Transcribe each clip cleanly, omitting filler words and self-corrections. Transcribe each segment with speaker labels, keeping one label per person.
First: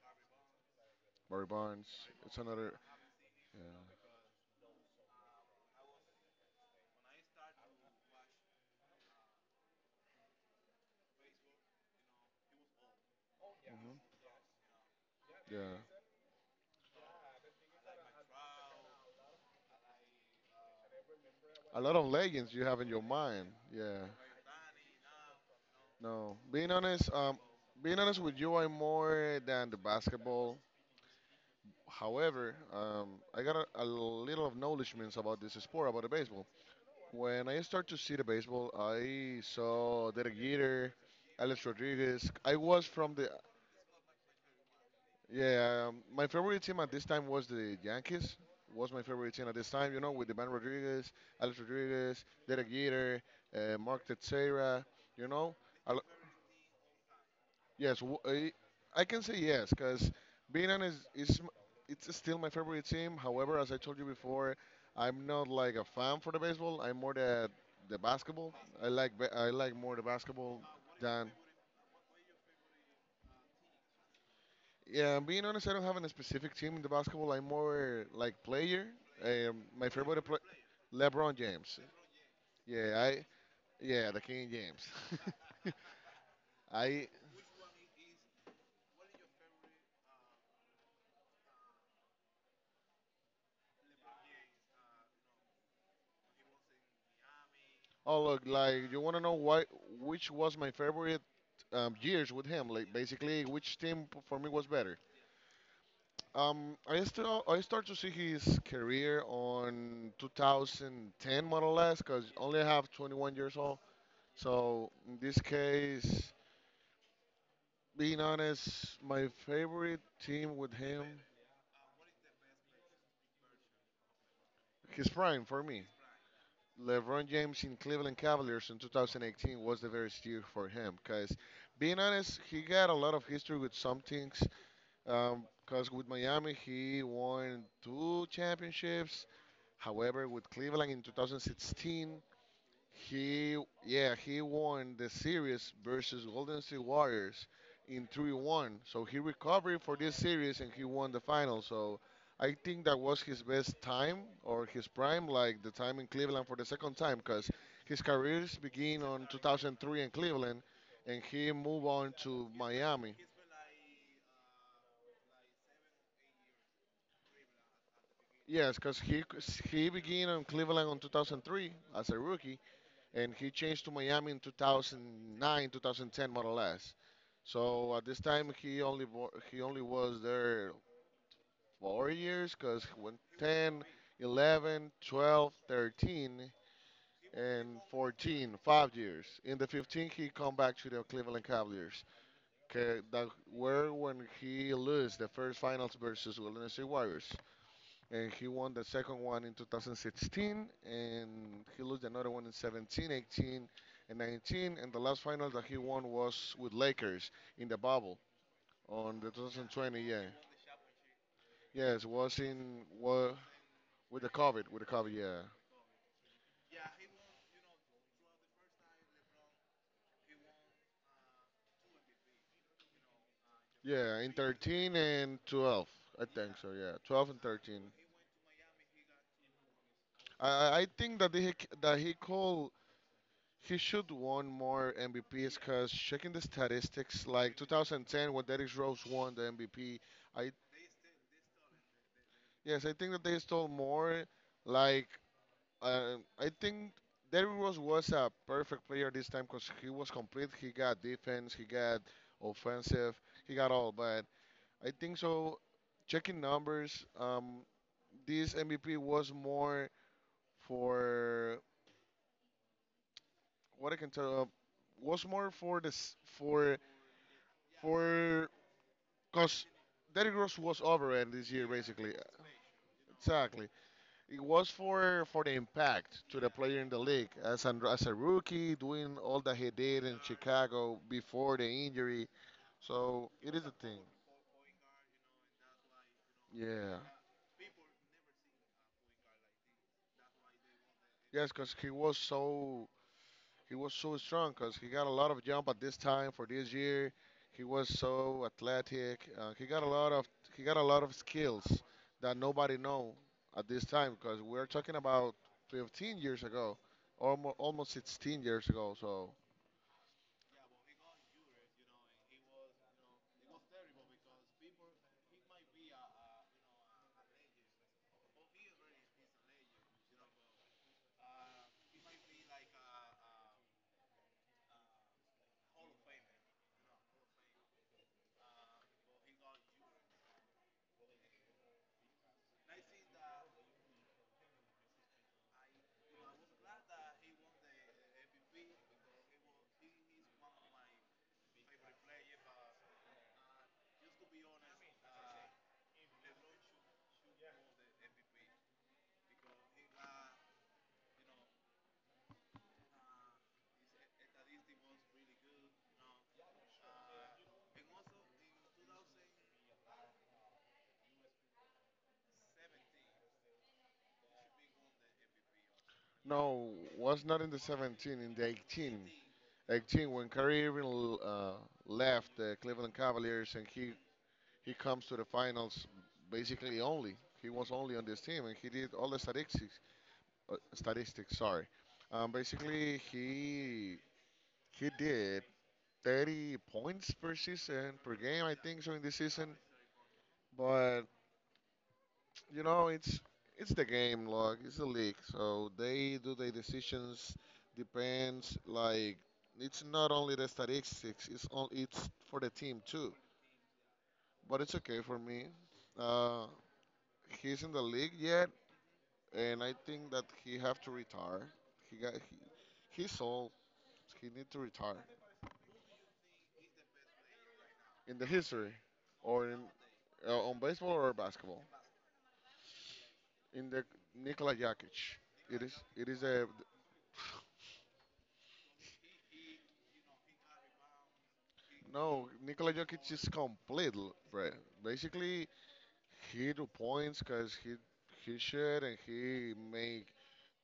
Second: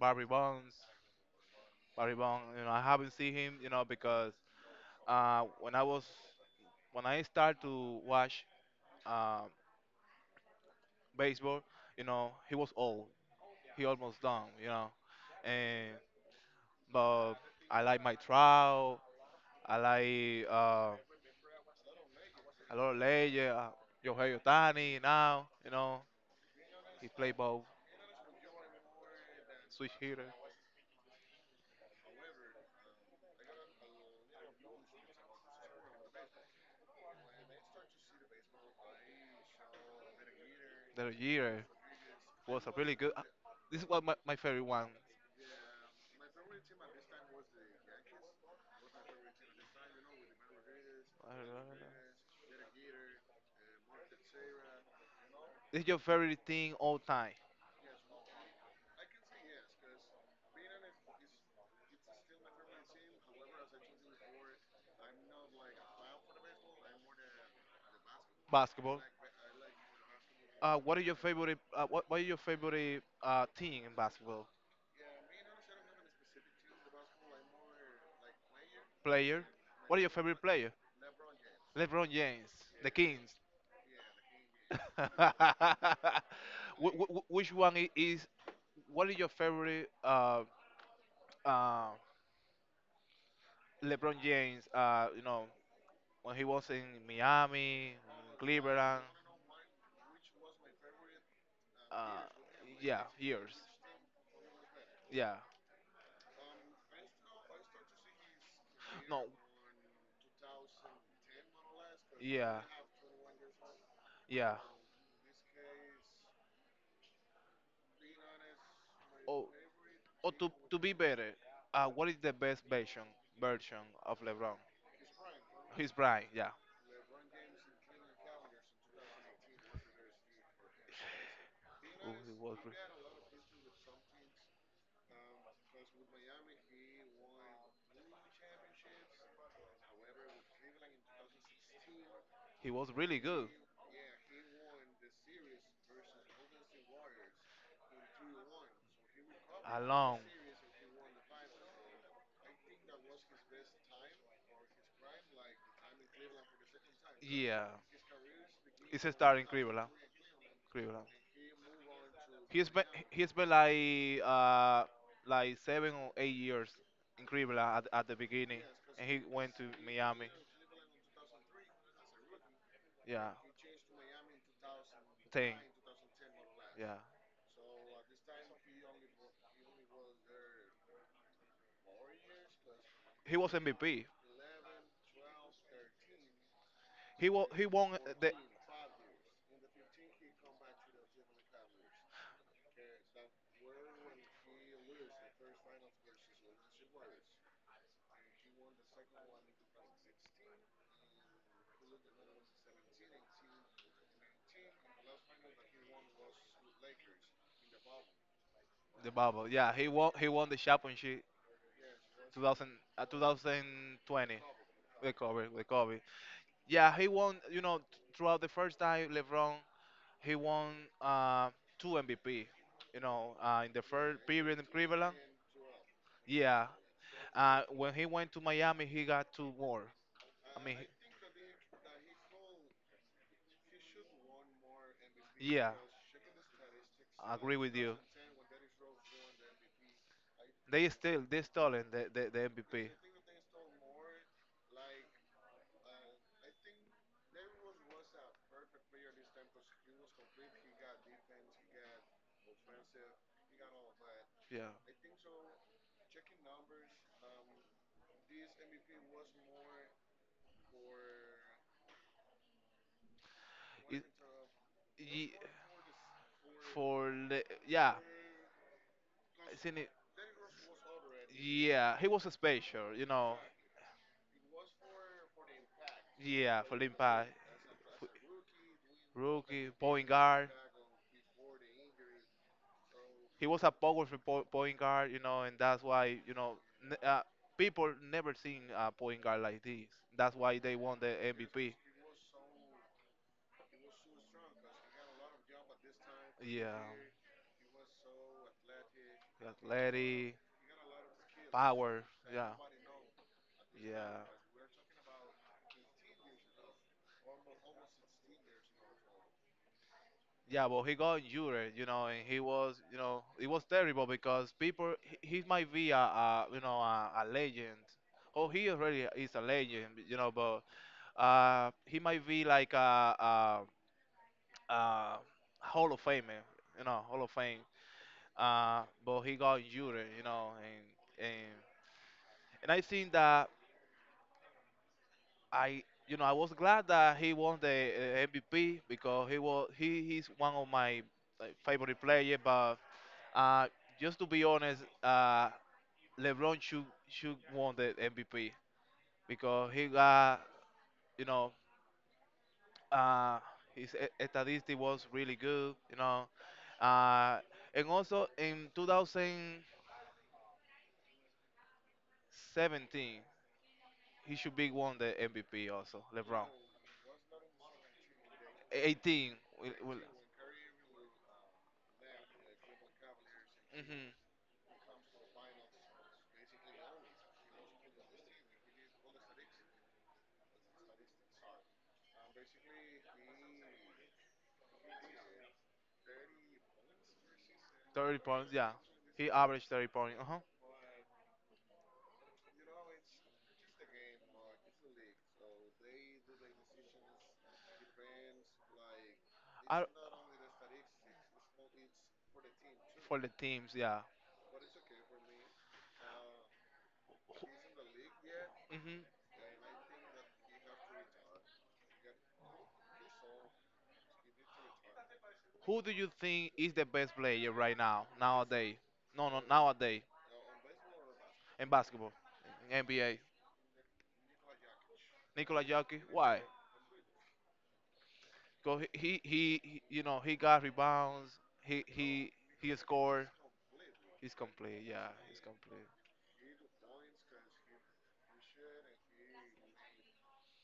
Speaker 1: Barry Bonds.
Speaker 2: Barry Bonds. It's
Speaker 1: Barrybone. You know,
Speaker 2: another.
Speaker 1: I haven't seen him. You know, because uh, when I was when I started to watch um, baseball, you know, he was old.
Speaker 2: Yeah,
Speaker 1: He almost done. You know, and
Speaker 2: yeah.
Speaker 1: but I like Mike Trout. I like
Speaker 2: A lot of legends you
Speaker 1: a
Speaker 2: have in
Speaker 1: lot of
Speaker 2: your mind.
Speaker 1: legend.
Speaker 2: Yeah.
Speaker 1: Yohei Ohtani now. You know,
Speaker 2: No, being
Speaker 1: he
Speaker 2: honest,
Speaker 1: played
Speaker 2: um,
Speaker 1: both
Speaker 2: being honest with you, I'm more than the
Speaker 1: switch hitter.
Speaker 2: basketball. However, I got a little of knowledgements about this sport, about the baseball. When I start to see the baseball, I saw Derek Jeter,
Speaker 1: The year
Speaker 2: Alex Rodriguez. I
Speaker 1: was a
Speaker 2: was
Speaker 1: really good.
Speaker 2: from the,
Speaker 1: This is what my favorite one.
Speaker 2: yeah. My favorite team at this time was the Yankees. Was my favorite team at this time, with the man Rodriguez, Alex
Speaker 1: Uh,
Speaker 2: Rodriguez, Derek Jeter, Mark Teixeira, you know,
Speaker 1: This is
Speaker 2: a.
Speaker 1: your favorite thing all time.
Speaker 2: Yes, I can say yes because Beanan it's still my favorite team. However, as I told you before, I'm not like a fan for the baseball. I'm more the basketball.
Speaker 1: Basketball.
Speaker 2: I like more the basketball
Speaker 1: What are your
Speaker 2: than,
Speaker 1: favorite? What are your favorite team in basketball?
Speaker 2: yeah. And being honest, I don't have a specific team in the basketball. I'm more like player.
Speaker 1: Player?
Speaker 2: My
Speaker 1: What are your
Speaker 2: favorite player,
Speaker 1: favorite player?
Speaker 2: LeBron James.
Speaker 1: LeBron James, the
Speaker 2: Yeah, I
Speaker 1: Kings.
Speaker 2: yeah, the King James.
Speaker 1: Wh-
Speaker 2: I.
Speaker 1: Which one is? What are your favorite? Uh, LeBron James. You know when he was in Miami,
Speaker 2: Oh, look, like you
Speaker 1: Cleveland.
Speaker 2: want to know why, which was my favorite
Speaker 1: Uh,
Speaker 2: years with him? Like
Speaker 1: yeah,
Speaker 2: basically,
Speaker 1: years.
Speaker 2: which for me was better?
Speaker 1: Yeah.
Speaker 2: I start to see his career
Speaker 1: No.
Speaker 2: on 2010 more or less, cause
Speaker 1: Yeah.
Speaker 2: only I have 21 years old.
Speaker 1: Yeah.
Speaker 2: So in this case, being honest, my
Speaker 1: Oh,
Speaker 2: favorite
Speaker 1: or
Speaker 2: team with
Speaker 1: to be
Speaker 2: him,
Speaker 1: better, what is the best version of LeBron?
Speaker 2: his prime for me.
Speaker 1: His prime, yeah.
Speaker 2: LeBron James in Cleveland Cavaliers in 2018 was the very year for him, cause being
Speaker 1: Ooh,
Speaker 2: honest, he got a lot of history with some things. Because with Miami, he won two championships. However, with Cleveland in 2016,
Speaker 1: he was really good.
Speaker 2: he, yeah, he won the series versus Golden State Warriors in 3-1. So he recovered for this
Speaker 1: Along,
Speaker 2: series and he won the final. So I think that was his best time or his prime, like the time in Cleveland for the second time, because
Speaker 1: yeah.
Speaker 2: his careers begin
Speaker 1: He's a
Speaker 2: on
Speaker 1: star in Cleveland.
Speaker 2: 2003 in Cleveland,
Speaker 1: Cleveland.
Speaker 2: and he moved on to
Speaker 1: He's been
Speaker 2: Miami.
Speaker 1: he's been like 7 or 8 years in Cleveland at the beginning,
Speaker 2: Yes, because
Speaker 1: and he
Speaker 2: he
Speaker 1: went
Speaker 2: c-
Speaker 1: to
Speaker 2: he
Speaker 1: Miami.
Speaker 2: began on Cleveland on 2003 as a rookie,
Speaker 1: Yeah,
Speaker 2: and he changed to Miami in
Speaker 1: ten.
Speaker 2: 2009, 2010, more or less.
Speaker 1: Yeah,
Speaker 2: So at this time, he only was there 4 years, because when
Speaker 1: he was
Speaker 2: 10,
Speaker 1: MVP.
Speaker 2: 11, 12, 13,
Speaker 1: He
Speaker 2: and
Speaker 1: won the
Speaker 2: 14, 5 years. In the 15, he come back to the Cleveland Cavaliers, 'kay, that were when he lose the first finals versus Golden State Warriors, and he won the second one in 2016, and he lost another one in 17, 18, and 19, and the last final that he won was with lakers in the bubble
Speaker 1: the
Speaker 2: on the
Speaker 1: bubble. Yeah,
Speaker 2: 2020, yeah.
Speaker 1: he won the championship
Speaker 2: Yes, was
Speaker 1: 2000,
Speaker 2: in wa with the
Speaker 1: 2020
Speaker 2: covid with the covid
Speaker 1: with
Speaker 2: yeah,
Speaker 1: Kobe, with Kobe. Yeah, he won. You know, throughout the first time, LeBron, he won uh, two MVP. You know, in the first
Speaker 2: yeah. In
Speaker 1: period in
Speaker 2: 13
Speaker 1: Cleveland.
Speaker 2: and 12 I think.
Speaker 1: Yeah,
Speaker 2: So yeah, 12 and 13
Speaker 1: when he went to Miami, he got two more.
Speaker 2: i
Speaker 1: I mean,
Speaker 2: i I think that that he could He should won more MVPs
Speaker 1: yeah,
Speaker 2: because checking the statistics,
Speaker 1: I agree
Speaker 2: like
Speaker 1: with you.
Speaker 2: 2010 when Derrick Rose won the MVP, I
Speaker 1: They stolen the
Speaker 2: yes,
Speaker 1: MVP.
Speaker 2: I think that they stole more. Like I think Derrick Rose was a perfect player this time because he was complete. He got defense, he got offensive, he got all. But
Speaker 1: Yeah,
Speaker 2: I think so. Checking numbers, this MVP was more for what I
Speaker 1: it,
Speaker 2: can tell, was
Speaker 1: ye-
Speaker 2: more for this.
Speaker 1: for yeah,
Speaker 2: For Cause
Speaker 1: isn't it?
Speaker 2: Derrick Rose was overrated this year,
Speaker 1: Yeah, he
Speaker 2: basically.
Speaker 1: was special.
Speaker 2: Exactly. It was for the impact to the
Speaker 1: Yeah, for
Speaker 2: player in the
Speaker 1: Limpa,
Speaker 2: league as a rookie, doing all that
Speaker 1: rookie,
Speaker 2: he did
Speaker 1: point
Speaker 2: in
Speaker 1: guard.
Speaker 2: Chicago before the injury. So
Speaker 1: He
Speaker 2: it
Speaker 1: was
Speaker 2: is
Speaker 1: a
Speaker 2: a thing.
Speaker 1: powerful point guard, you know, and that's why, n-
Speaker 2: Yeah.
Speaker 1: uh, people never seen a point guard like this. That's why they won the
Speaker 2: Yes,
Speaker 1: MVP.
Speaker 2: cause he was so strong because he got a lot of jump at this time for this
Speaker 1: Yeah,
Speaker 2: year. He was so athletic.
Speaker 1: athletic,
Speaker 2: He got a lot of skills
Speaker 1: power.
Speaker 2: that
Speaker 1: Yeah,
Speaker 2: nobody know at this time
Speaker 1: yeah.
Speaker 2: because we're talking about 15 years ago, almost 16 years ago. So
Speaker 1: Yeah, well, he got injured, you know, and he was, you know, it was terrible because people, he might be a a legend. Oh, he already is a legend, you know, but he might be like a Hall of Famer, Hall of Fame. But he got injured, you know, and I think that I, I was glad that he won the MVP because he was he he's one of my like, favorite players, but Uh, just to be honest, LeBron should won the MVP because he got you know uh, statistic was really good, uh, and also in 2017 he should be won the MVP also LeBron.
Speaker 2: no, was not in the 17, in the
Speaker 1: 18 will,
Speaker 2: 18 when Kyrie Irving left the Cleveland Cavaliers, and he
Speaker 1: mhm,
Speaker 2: he comes to the finals basically only. He was only on this team and he did all the statistics. Sorry. Basically, he did 30 points per season per
Speaker 1: 30
Speaker 2: game,
Speaker 1: points,
Speaker 2: I
Speaker 1: yeah,
Speaker 2: think, so in this
Speaker 1: he
Speaker 2: season.
Speaker 1: averaged 30 points. Uh
Speaker 2: But you know, it's it's the game, look, it's the league. So they do their decisions depends like it's
Speaker 1: huh.
Speaker 2: not only the statistics, it's all, it's for the team too.
Speaker 1: For the teams, yeah.
Speaker 2: But it's okay for me. Uh, he's in the league yet,
Speaker 1: Mm-hmm.
Speaker 2: and I think that he have to retire. He's old. He need to retire.
Speaker 1: Who do you think is the best player right now,
Speaker 2: In the history,
Speaker 1: nowadays? No, no,
Speaker 2: or in
Speaker 1: nowadays
Speaker 2: on baseball or basketball.
Speaker 1: in basketball, in NBA.
Speaker 2: In the, Nikola Jokic, it
Speaker 1: Nikola
Speaker 2: is
Speaker 1: Jokic.
Speaker 2: it is
Speaker 1: Why?
Speaker 2: a.
Speaker 1: Because he, you know, he got rebounds. He,
Speaker 2: No.
Speaker 1: he,
Speaker 2: Nikola
Speaker 1: he
Speaker 2: Jokic is
Speaker 1: scored.
Speaker 2: complete,
Speaker 1: He's
Speaker 2: bro.
Speaker 1: complete. Yeah, he's
Speaker 2: Basically,
Speaker 1: complete.
Speaker 2: he do points because he shoot and he make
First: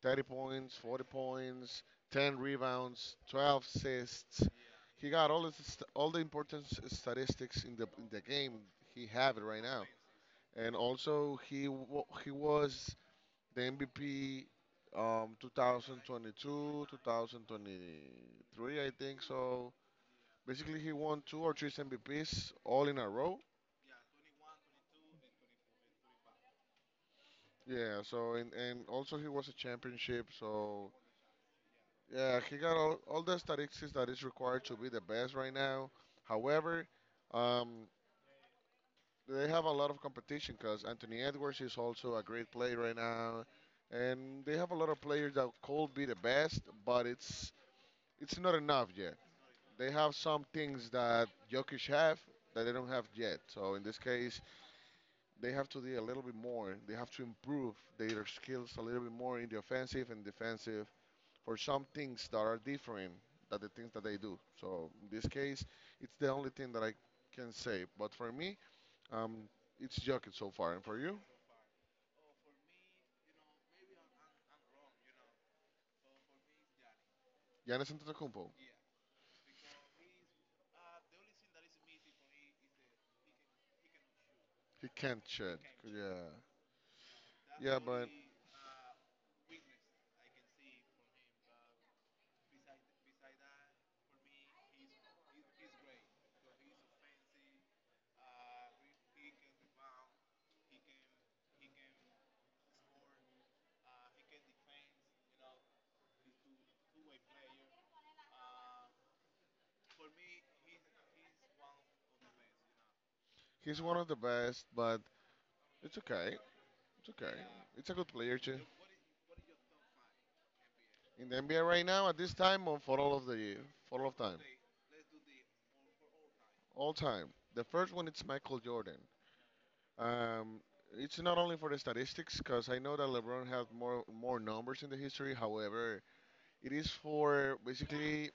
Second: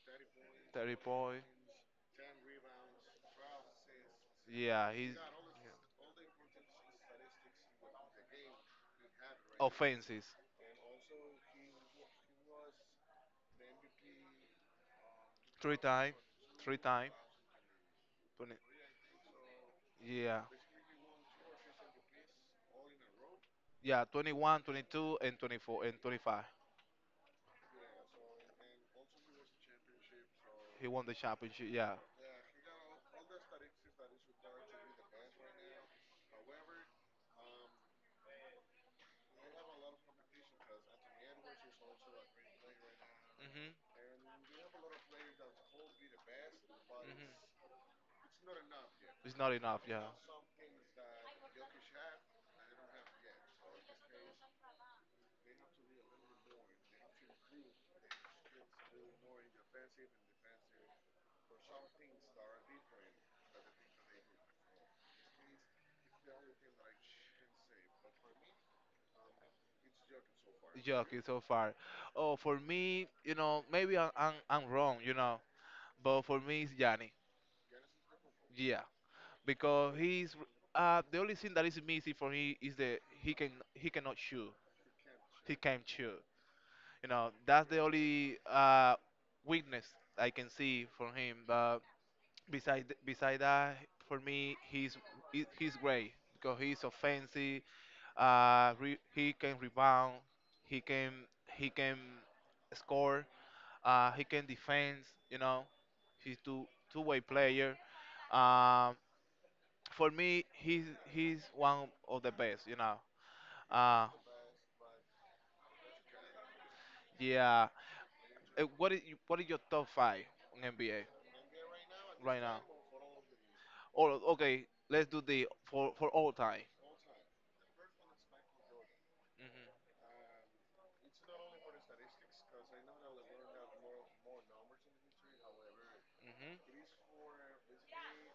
Speaker 2: 30 points,
Speaker 1: Thirty
Speaker 2: 40
Speaker 1: point.
Speaker 2: points, 10 rebounds, 12 assists.
Speaker 1: Yeah,
Speaker 2: He
Speaker 1: he's
Speaker 2: got all the important
Speaker 1: yeah.
Speaker 2: statistics in the game. He have it right now,
Speaker 1: Offenses.
Speaker 2: and also he was the MVP,
Speaker 1: Three times, three
Speaker 2: 2022,
Speaker 1: times. 20,
Speaker 2: 2023, I think. So
Speaker 1: yeah,
Speaker 2: basically he won two or three MVPs all in a row.
Speaker 1: yeah. 21, 22, and 24, and 25.
Speaker 2: Yeah, so and also he was a championship,
Speaker 1: He
Speaker 2: so
Speaker 1: won the championship. Yeah.
Speaker 2: yeah, he got all the statistics that is required to be the best right now. However, um, they have a lot of competition because Anthony Edwards is also a great player right now,
Speaker 1: Mhm.
Speaker 2: and they have a lot of players that could be the best, but
Speaker 1: Mhm.
Speaker 2: it's not enough yet.
Speaker 1: It's not enough,
Speaker 2: They
Speaker 1: yeah.
Speaker 2: have some things that Jokic have that they don't have yet. So in this case, they have to do a little bit more. They have to improve their skills a little bit more in the offensive and defensive for some things that are different than the things that they do. So in this case, it's the only thing that I can say. But for me, um, it's Jokic so far. And for you,
Speaker 1: Jokic so far. Oh, for me, you know, maybe I'm wrong, you know, but for me it's Yanni.
Speaker 2: Giannis Antetokounmpo,
Speaker 1: Yeah, because he's the only thing that is missing for him is that he cannot shoot.
Speaker 2: he can't
Speaker 1: He
Speaker 2: shoot.
Speaker 1: can't shoot.
Speaker 2: Yeah,
Speaker 1: You know, that's the
Speaker 2: yeah, but
Speaker 1: only weakness I can see from him. But beside that, for me, he's great because he's offensive. He can rebound. He can he can score. He can defend. You know, he's two-way player. Um, for me, he's one of the best. You know.
Speaker 2: he's one
Speaker 1: Uh,
Speaker 2: of the best. But it's okay. It's okay.
Speaker 1: yeah.
Speaker 2: It's a good player too.
Speaker 1: What is what is your top five in NBA
Speaker 2: In the NBA right now at this
Speaker 1: right now?
Speaker 2: time, or for all
Speaker 1: Or
Speaker 2: of time,
Speaker 1: okay, let's do the for all time.
Speaker 2: all time. The first one it's Michael Jordan. Um, it's not only for the statistics because I know that LeBron has more numbers in the history. However, it
Speaker 1: Hmm.
Speaker 2: is for basically,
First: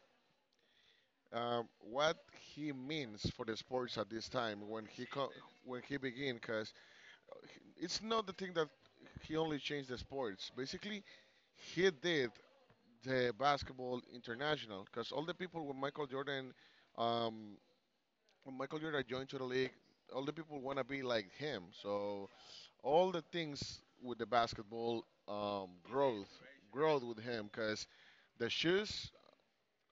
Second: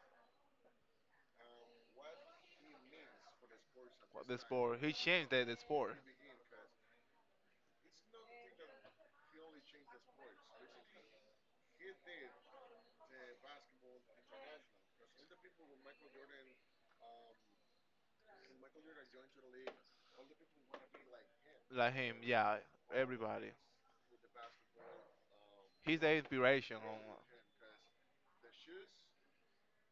Speaker 2: what he means for the sports at
Speaker 1: What
Speaker 2: this
Speaker 1: the
Speaker 2: time
Speaker 1: sport?
Speaker 2: when
Speaker 1: He
Speaker 2: he
Speaker 1: changed
Speaker 2: co-
Speaker 1: the
Speaker 2: when
Speaker 1: sport.
Speaker 2: he began. Because it's not the thing that he only changed the sports. Basically, he did the basketball international because all the people um, when Michael Jordan joined to the league, all the people want to be like him.
Speaker 1: Like him,
Speaker 2: So
Speaker 1: yeah.
Speaker 2: all the
Speaker 1: Everybody.
Speaker 2: things with the basketball,
Speaker 1: He's the
Speaker 2: growth,
Speaker 1: inspiration on
Speaker 2: growth with him because the shoes,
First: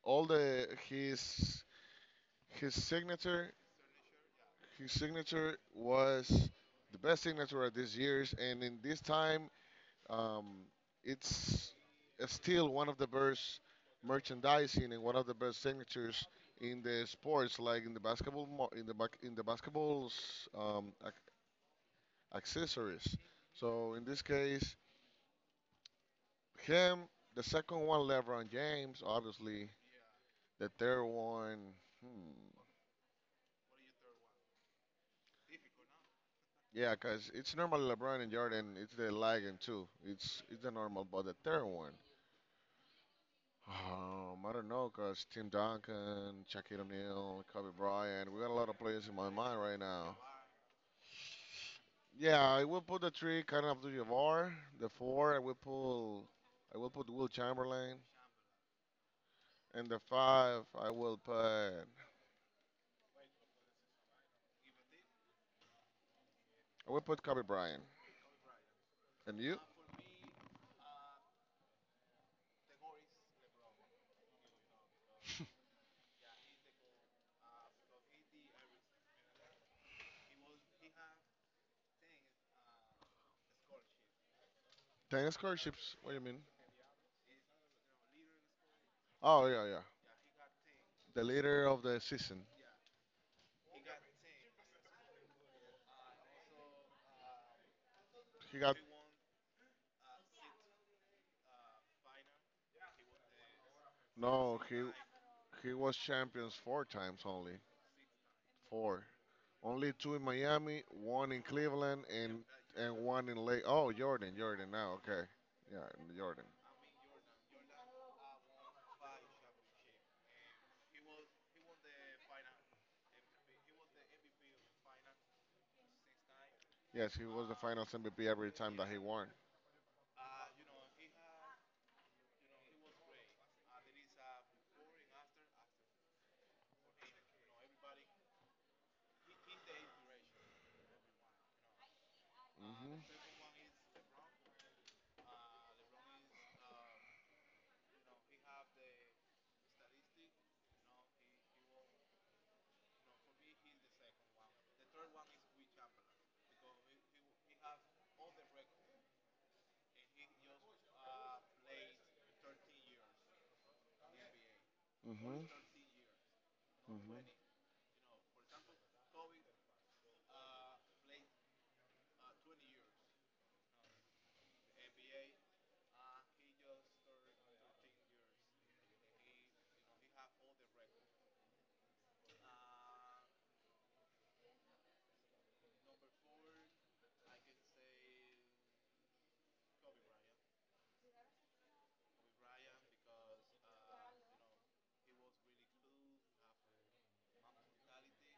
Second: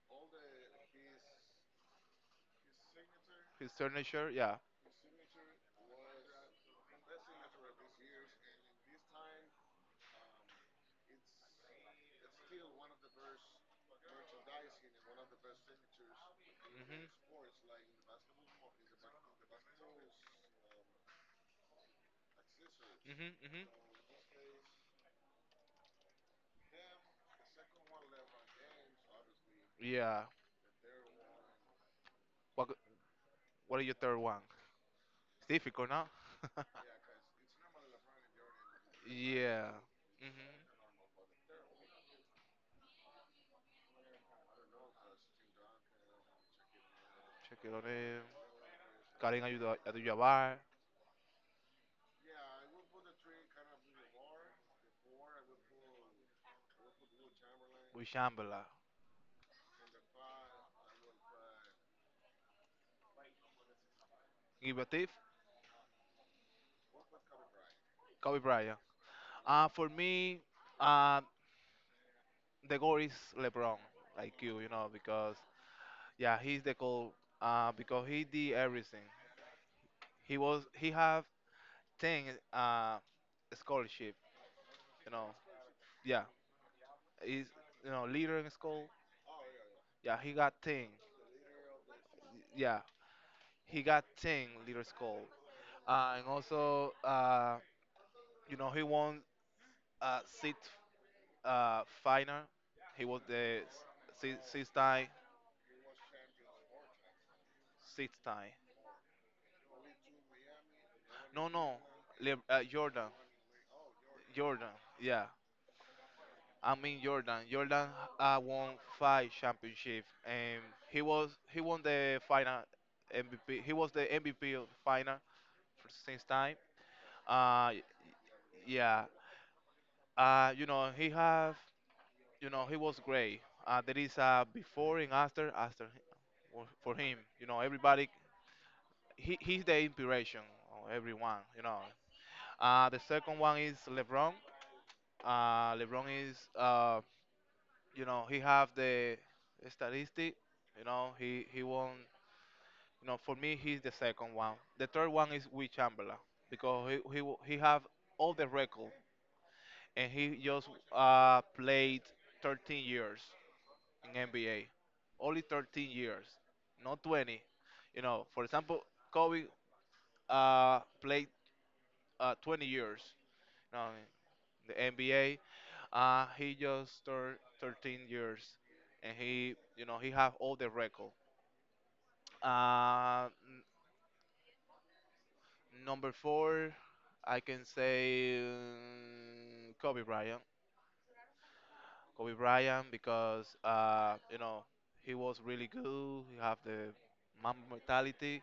Speaker 2: all the his signature,
Speaker 1: his signature. Yeah.
Speaker 2: his signature was the best signature of this year's, and in this time. Um, it's still one of the best merchandising and one of the best signatures in the
Speaker 1: Mhm.
Speaker 2: sports, like in the basketball, in the basketball's accessories.
Speaker 1: Mhm. Mhm.
Speaker 2: So in this case, him, the second one, LeBron James, obviously.
Speaker 1: Yeah.
Speaker 2: The third one, hmm,
Speaker 1: What What is your third one? It's difficult, no?
Speaker 2: yeah, because it's normally LeBron and Jordan. It's the Ligon
Speaker 1: Yeah.
Speaker 2: too.
Speaker 1: Mhm.
Speaker 2: It's the normal, but the third one. I don't know, cause Tim Duncan, Shaquille O'Neal,
Speaker 1: Check it
Speaker 2: Kobe
Speaker 1: on him.
Speaker 2: Bryant. We got a lot of players in my
Speaker 1: Karim
Speaker 2: mind right now.
Speaker 1: Abdul-Jabbar.
Speaker 2: Yeah, I will put the three kind of to Jabbar. The four, I will pull. I will put Will Chamberlain,
Speaker 1: Wishambala.
Speaker 2: and the five, I
Speaker 1: Give a Thief.
Speaker 2: will put Kobe Bryant.
Speaker 1: Kobe Bryant.
Speaker 2: And you?
Speaker 1: For me, uh, the goal is LeBron, like you know, because yeah, he's the goal because he did everything. He have 10 uh, scholarship. You know,
Speaker 2: 10 scholarships? What do
Speaker 1: yeah,
Speaker 2: you mean?
Speaker 1: he's leader in school.
Speaker 2: Oh yeah, yeah.
Speaker 1: Yeah, he got 10.
Speaker 2: The leader of the season.
Speaker 1: Yeah, he got 10 leader school. And also, you
Speaker 2: He
Speaker 1: know,
Speaker 2: got
Speaker 1: he won six final. He was the six,
Speaker 2: No.
Speaker 1: six
Speaker 2: He
Speaker 1: time,
Speaker 2: he was champions four times only.
Speaker 1: six time.
Speaker 2: Four. Only two in Miami, one in
Speaker 1: No, no,
Speaker 2: Cleveland, and
Speaker 1: Jordan,
Speaker 2: one in late. Oh, Jordan,
Speaker 1: Jordan.
Speaker 2: Jordan. Now,
Speaker 1: Yeah,
Speaker 2: okay, yeah, Jordan.
Speaker 1: I mean Jordan. Jordan won five championships, and he won the final MVP. He was the MVP of the final for since time.
Speaker 2: Yes, he was the
Speaker 1: Uh,
Speaker 2: Finals MVP every time that he
Speaker 1: yeah.
Speaker 2: won.
Speaker 1: You know he have he was great. There is a before and after for him. You know everybody. He's the inspiration of everyone. You know. The
Speaker 2: Mhm,
Speaker 1: second one is LeBron. LeBron is you know he have the statistic. He won. For me he's the second one. The third one is Will Chamberlain because he have all the record, and he just played 13 years in NBA, only
Speaker 2: mhm,
Speaker 1: 13 years, not
Speaker 2: mhm,
Speaker 1: 20. You know, for example Kobe played 20 years, you know, in the NBA. He just turned 13 years, and he you know he have all the record. Uh, Number four, I can say Kobe Bryant. Kobe Bryant because you know he was really good. He have the Mamba mentality.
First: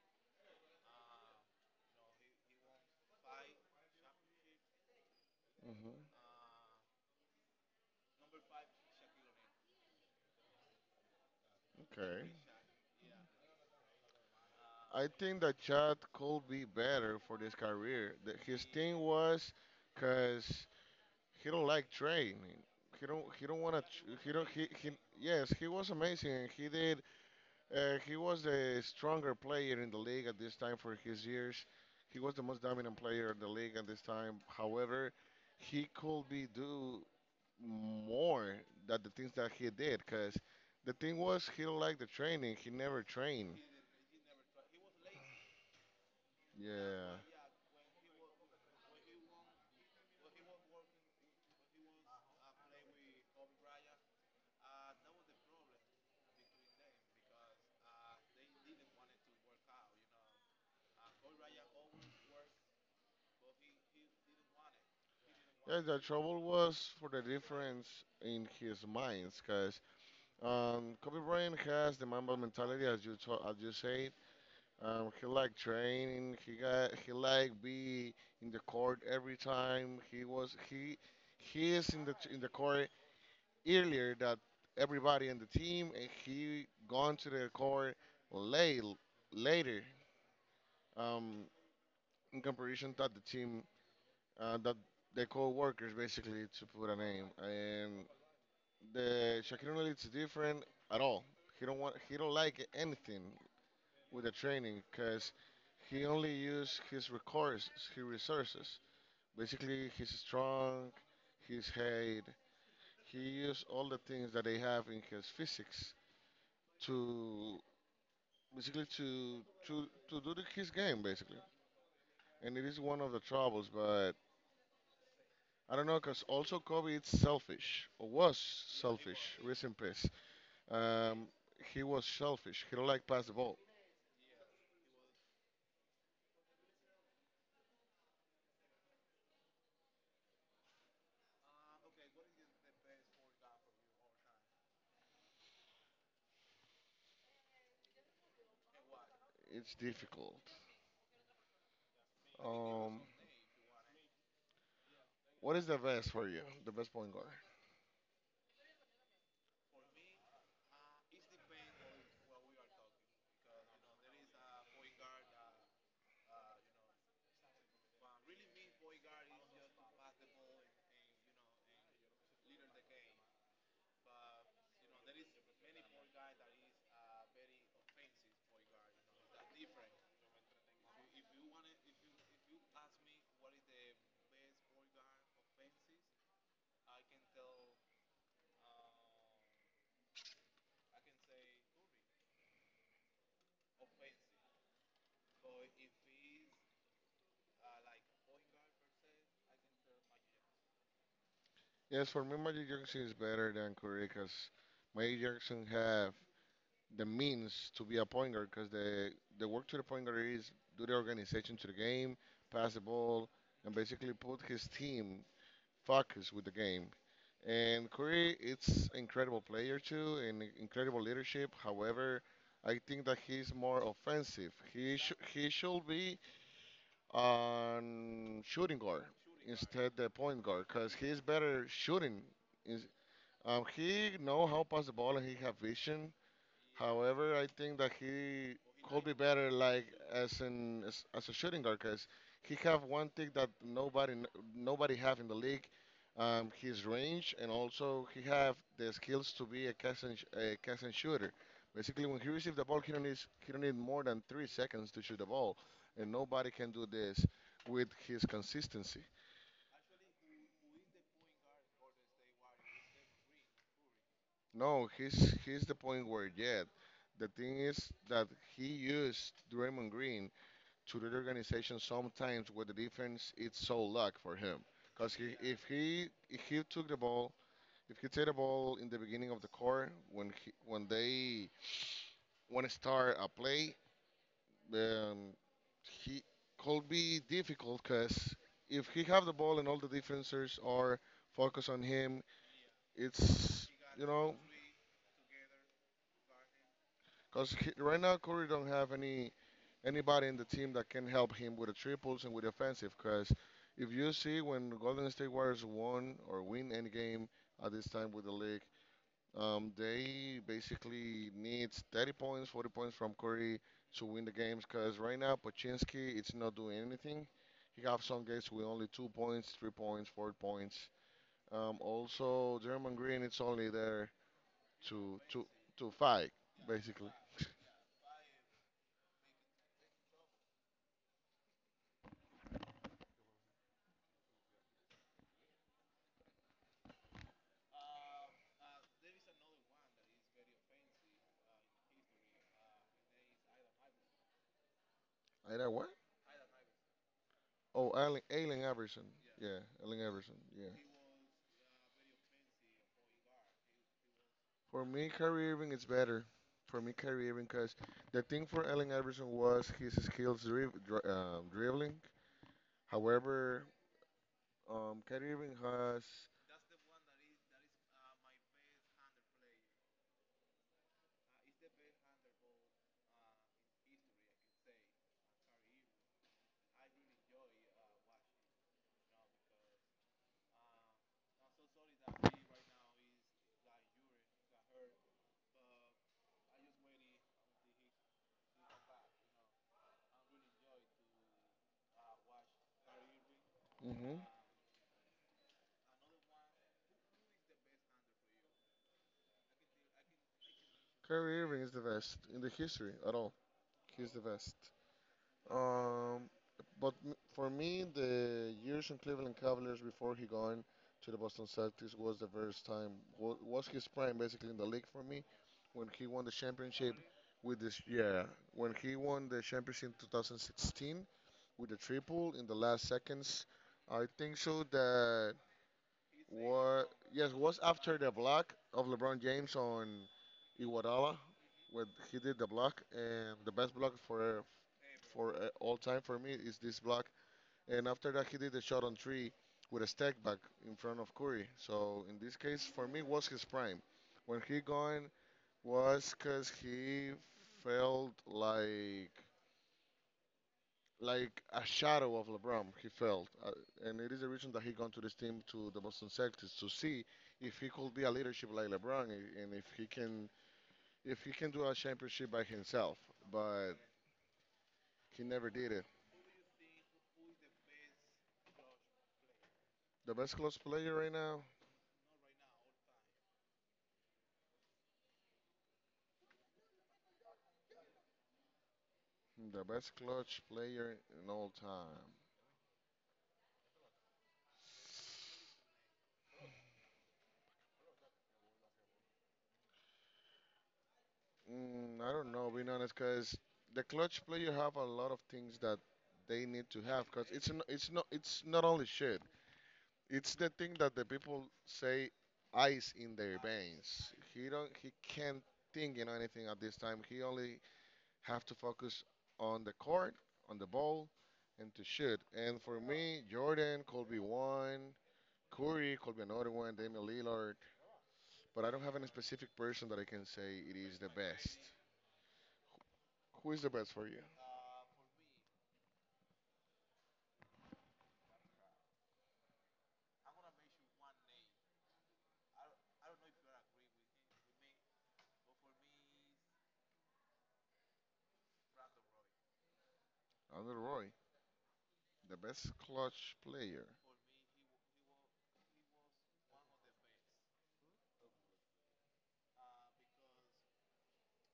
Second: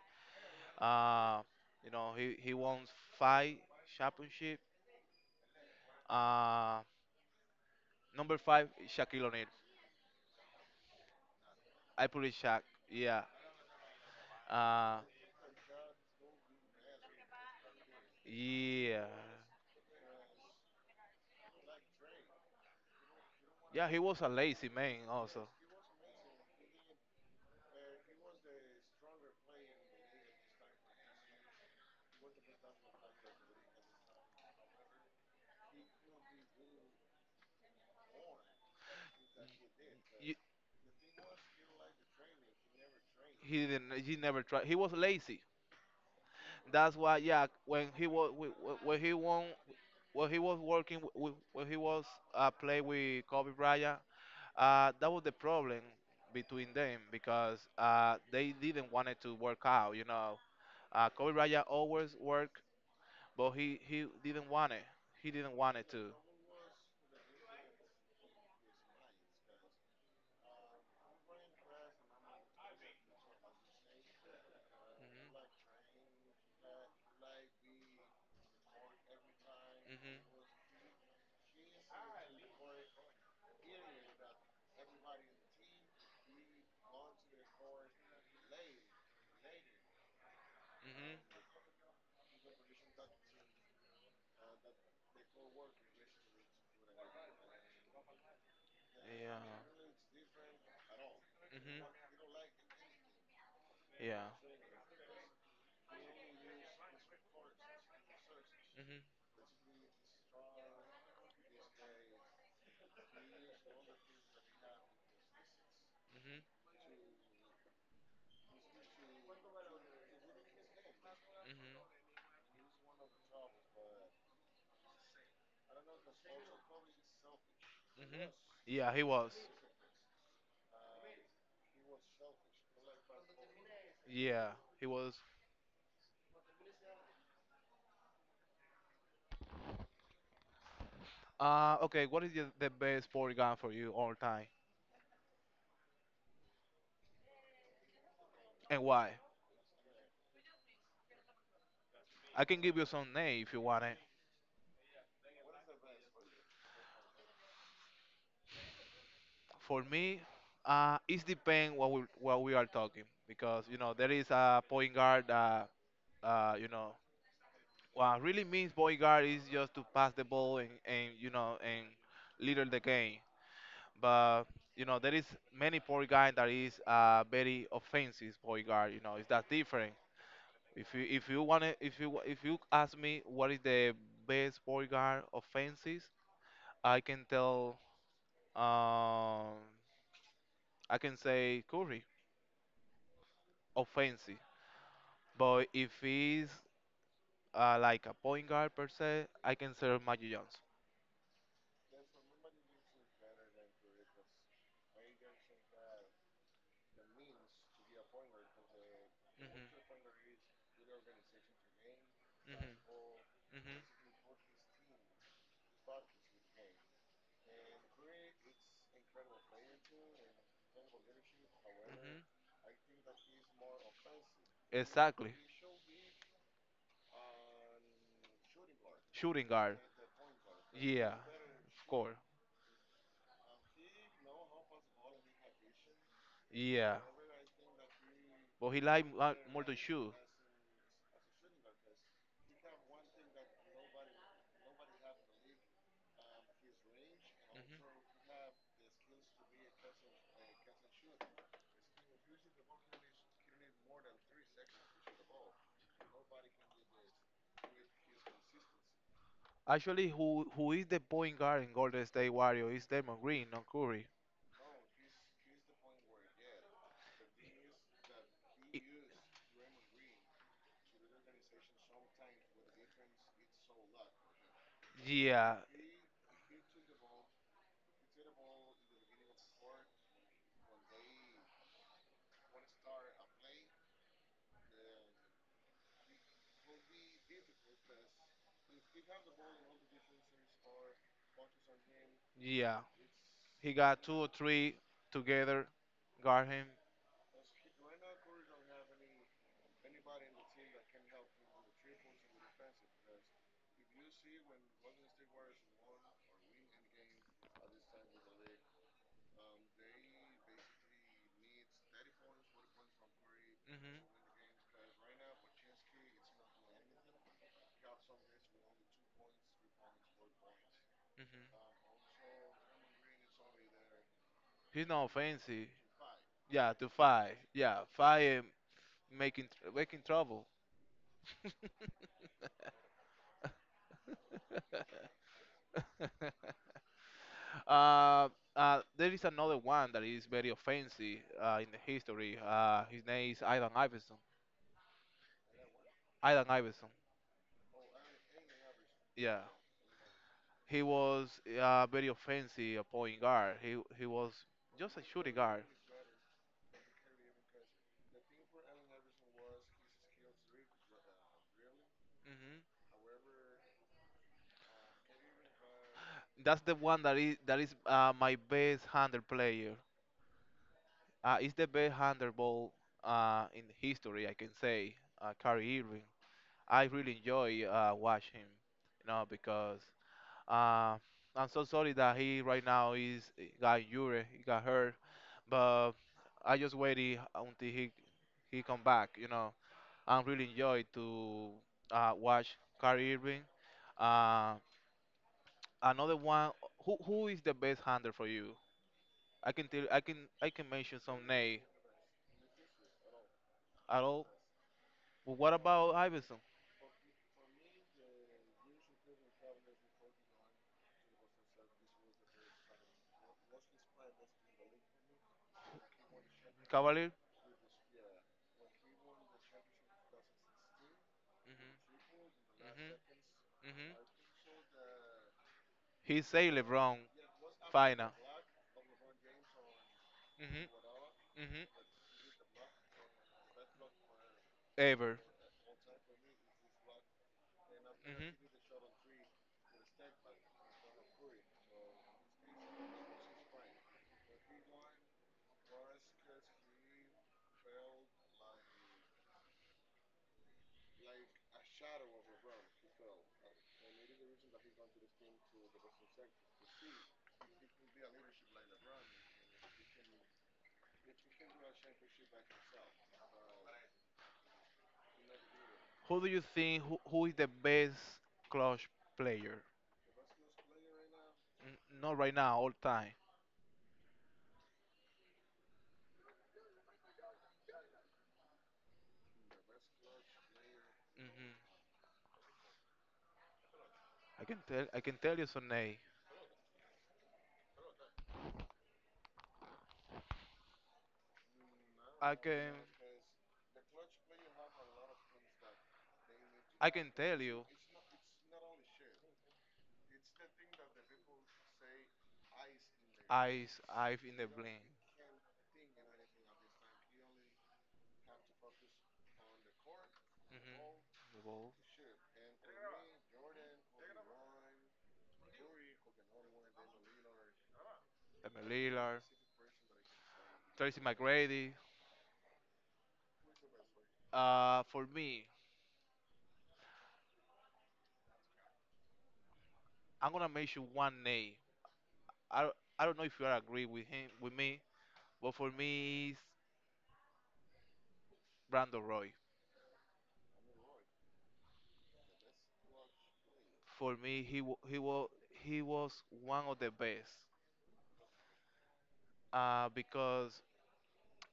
Speaker 1: Uh, you know he won five championship.
Speaker 2: mhm.
Speaker 1: Uh, Number five, Shaquille O'Neal. I put
Speaker 2: Okay.
Speaker 1: it Shaq. Yeah. Uh,
Speaker 2: I think that Chad could be better for this career. His thing
Speaker 1: yeah.
Speaker 2: was, cause he don't like training. He don't. He don't want to.
Speaker 1: Yeah, he was a
Speaker 2: He don't. He,
Speaker 1: lazy
Speaker 2: he.
Speaker 1: man also.
Speaker 2: Yes, he was amazing. He did. He was the stronger player in the league at this time for his years. He was the most dominant player in the league at this time. However, he could be do more than the things that he did
Speaker 1: You,
Speaker 2: because the thing was he don't like the training. He never trained.
Speaker 1: he didn't. He never tried. He was lazy. That's
Speaker 2: Yeah.
Speaker 1: why, yeah, when he won when he was play with Kobe Bryant, that was the problem between them because they didn't want it to work out. You know, Kobe Bryant always worked, but he didn't want it. He didn't want
Speaker 2: Yeah,
Speaker 1: it
Speaker 2: the
Speaker 1: to.
Speaker 2: trouble was for the difference in his minds because Kobe Bryant has the Mamba mentality, as you say. He liked training. He liked be in the court every time. He
Speaker 1: Hmm.
Speaker 2: was he is in the court earlier that everybody in the team, and he gone to the court late later.
Speaker 1: Hmm.
Speaker 2: Um, in comparison that the team that the co-workers basically to put a name and
Speaker 1: Hmm.
Speaker 2: the
Speaker 1: Yeah.
Speaker 2: Shaquille O'Neal is different at all. He
Speaker 1: Hmm.
Speaker 2: don't like anything with
Speaker 1: Yeah.
Speaker 2: the training because he only used his resources.
Speaker 1: Hmm.
Speaker 2: Basically, he's strong, he's head. He used all the things that they have in his physics
Speaker 1: Hmm.
Speaker 2: to basically to to do his game basically. And it is one of the troubles, but I don't know, cause also Kobe is selfish
Speaker 1: Hmm.
Speaker 2: or
Speaker 1: Hmm.
Speaker 2: was
Speaker 1: Yeah, he was.
Speaker 2: selfish. Rest in peace. Um, he was selfish. He don't like pass the ball.
Speaker 1: Yeah, he was. Okay, what is the best sport gun for you all time, and why?
Speaker 2: It's difficult.
Speaker 1: I can give you
Speaker 2: Um,
Speaker 1: some name if you want it.
Speaker 2: what is the best for you? The best point guard?
Speaker 1: For me, it depends what we are talking because you know there is a point guard that you know what really means point guard is just to pass the ball and you know and leader the game. But you know there is many point guard that is very offensive point guard. You know it's that different. If you want to if you If you ask me what is the best point guard offenses, I can tell um I can say Curry offensive. But if he's like a point guard per se, I can say Magic Johnson.
Speaker 2: Yes, for me, Magic Johnson is better than Curry because Magic Johnson have the means to be a point guard because the work to the point
Speaker 1: Hmm.
Speaker 2: guard is do the organization to the game, pass the
Speaker 1: Hmm.
Speaker 2: ball, and
Speaker 1: Hmm.
Speaker 2: basically put his team focus with the game. And Curry, it's incredible player too and incredible leadership.
Speaker 1: Hmm.
Speaker 2: However, I think that he's more offensive. He sh-
Speaker 1: Exactly.
Speaker 2: he should be on shooting guard
Speaker 1: Shooting guard.
Speaker 2: instead the point guard because
Speaker 1: Yeah,
Speaker 2: he's better
Speaker 1: of course.
Speaker 2: shooting is, he know how pass the ball and he have vision.
Speaker 1: Yeah.
Speaker 2: However, I think that he
Speaker 1: But he
Speaker 2: could be
Speaker 1: like
Speaker 2: better
Speaker 1: more
Speaker 2: like
Speaker 1: to shoot.
Speaker 2: as a shooting guard because he have one thing that nobody have in the league. His range and
Speaker 1: Mhm.
Speaker 2: also he have the skills to be a catch and shooter. Basically, when he receives the ball, he don't need more than 3 seconds to shoot the ball, and nobody can do this with his consistency.
Speaker 1: Actually, who is the point guard in Golden State Warrior is Damon Green, not Curry.
Speaker 2: No, he's the point where yet the thing is that he
Speaker 1: I-
Speaker 2: used Draymond Green to the organization sometimes where the defense it's so luck for him. Because he, if
Speaker 1: Yeah,
Speaker 2: he if he took the ball, if he take the ball in the beginning of the core when when they want to start a play, um, he could be difficult because if he have the ball and all the defenders are focused on him,
Speaker 1: yeah.
Speaker 2: it's
Speaker 1: He
Speaker 2: you
Speaker 1: got two or
Speaker 2: know.
Speaker 1: three together, guard him.
Speaker 2: Because right now Curry don't have anybody in the team that can help him with the triples and with the offensive. Because if you see when the Golden State Warriors won or win any game at this time with the league, they basically needs 30 points, 40 points from Curry to
Speaker 1: Hmm.
Speaker 2: win the games. Because right now Pachinski it's not doing anything. He have some games with only 2 points, 3 points, 4 points.
Speaker 1: Hmm.
Speaker 2: Also German Green it's only there
Speaker 1: He's not
Speaker 2: to to
Speaker 1: fancy.
Speaker 2: to fight
Speaker 1: Yeah, to
Speaker 2: basically.
Speaker 1: five. Yeah, five and making trouble. Uh, there is another one that is very offensive in the history. His name is Ivan Iverson.
Speaker 2: Either I
Speaker 1: Ivan Iverson.
Speaker 2: Oh, Allen Iverson.
Speaker 1: Yeah,
Speaker 2: Yeah, Allen Iverson. Yeah.
Speaker 1: he was very offensive a point guard. He was
Speaker 2: For
Speaker 1: just a
Speaker 2: me,
Speaker 1: shooting
Speaker 2: Kyrie
Speaker 1: guard.
Speaker 2: Irving is better. For me, Kyrie Irving, because the thing for Allen Iverson was his skills dribbling.
Speaker 1: Hmm.
Speaker 2: However, Kyrie Irving has.
Speaker 1: That's the one that is my best handle player. It's the best handle ball in history, I can say. Kyrie Irving. I really enjoy watch him, you know, because Uh, I'm so sorry that he right now is got Yuri, he got hurt, but I just waited until he come back. You know, I'm really enjoyed to watch Kyrie Irving.
Speaker 2: hmm
Speaker 1: Uh, Another one, who is the best handler for you? I can tell, I can mention some
Speaker 2: Kyrie Irving
Speaker 1: name
Speaker 2: is the best in the history at all.
Speaker 1: at
Speaker 2: He's the
Speaker 1: all.
Speaker 2: best.
Speaker 1: But what about
Speaker 2: Um,
Speaker 1: Iverson,
Speaker 2: but for me, the years in Cleveland Cavaliers before he gone to the Boston Celtics was the first time was his prime basically in the league for me when he won the championship
Speaker 1: Cavalier?
Speaker 2: with this. Yeah. When he won the championship in 2016 with the triple in the last
Speaker 1: Hmm.
Speaker 2: seconds.
Speaker 1: Hmm. Hmm.
Speaker 2: I think so that
Speaker 1: He say
Speaker 2: what
Speaker 1: LeBron,
Speaker 2: yes was after the
Speaker 1: final.
Speaker 2: block of LeBron James on
Speaker 1: Hmm.
Speaker 2: Iguodala when
Speaker 1: Hmm.
Speaker 2: he did the block and the best block for
Speaker 1: Ever.
Speaker 2: for all time for me is this block. And after that,
Speaker 1: Hmm.
Speaker 2: he did the shot on three with a step back in front of Curry. So in this case, for me, was his prime. When he going was because he felt like a shadow of LeBron. He felt, and it is the reason that he gone to this team to the Boston Celtics to see if he could be a leadership like LeBron, and if he can do a championship by himself. But he never did it.
Speaker 1: Who do you think who is the best clutch player?
Speaker 2: The best close player right now.
Speaker 1: N- not right now, all time.
Speaker 2: The best clutch player in all
Speaker 1: Hmm.
Speaker 2: time.
Speaker 1: I can tell you some name.
Speaker 2: I don't
Speaker 1: I
Speaker 2: know, being
Speaker 1: can
Speaker 2: honest, because the clutch player have a lot of things that they need to
Speaker 1: I
Speaker 2: have.
Speaker 1: can
Speaker 2: Because
Speaker 1: tell
Speaker 2: it's n-
Speaker 1: you
Speaker 2: it's not it's not only shit. It's the thing that the people say ice in their
Speaker 1: Ice
Speaker 2: veins.
Speaker 1: Ive in the
Speaker 2: He don't
Speaker 1: blink.
Speaker 2: he can't think in anything at this time. He only have to focus on the court, on
Speaker 1: Hmm.
Speaker 2: the ball,
Speaker 1: The
Speaker 2: and
Speaker 1: ball.
Speaker 2: to shoot. And for me, Jordan, Kobe one, Curry, Kobe another one, Damian Lillard. But
Speaker 1: Damian
Speaker 2: I don't have any
Speaker 1: Lillard,
Speaker 2: specific person that I can say it is
Speaker 1: Tracy
Speaker 2: the best.
Speaker 1: McGrady.
Speaker 2: Who is the best for you?
Speaker 1: For me, I'm gonna mention one name. I, I don't know if you are agree with him with me, but for me, it's Brandon Roy.
Speaker 2: Under Roy, the best clutch player.
Speaker 1: For me he was one of the best, because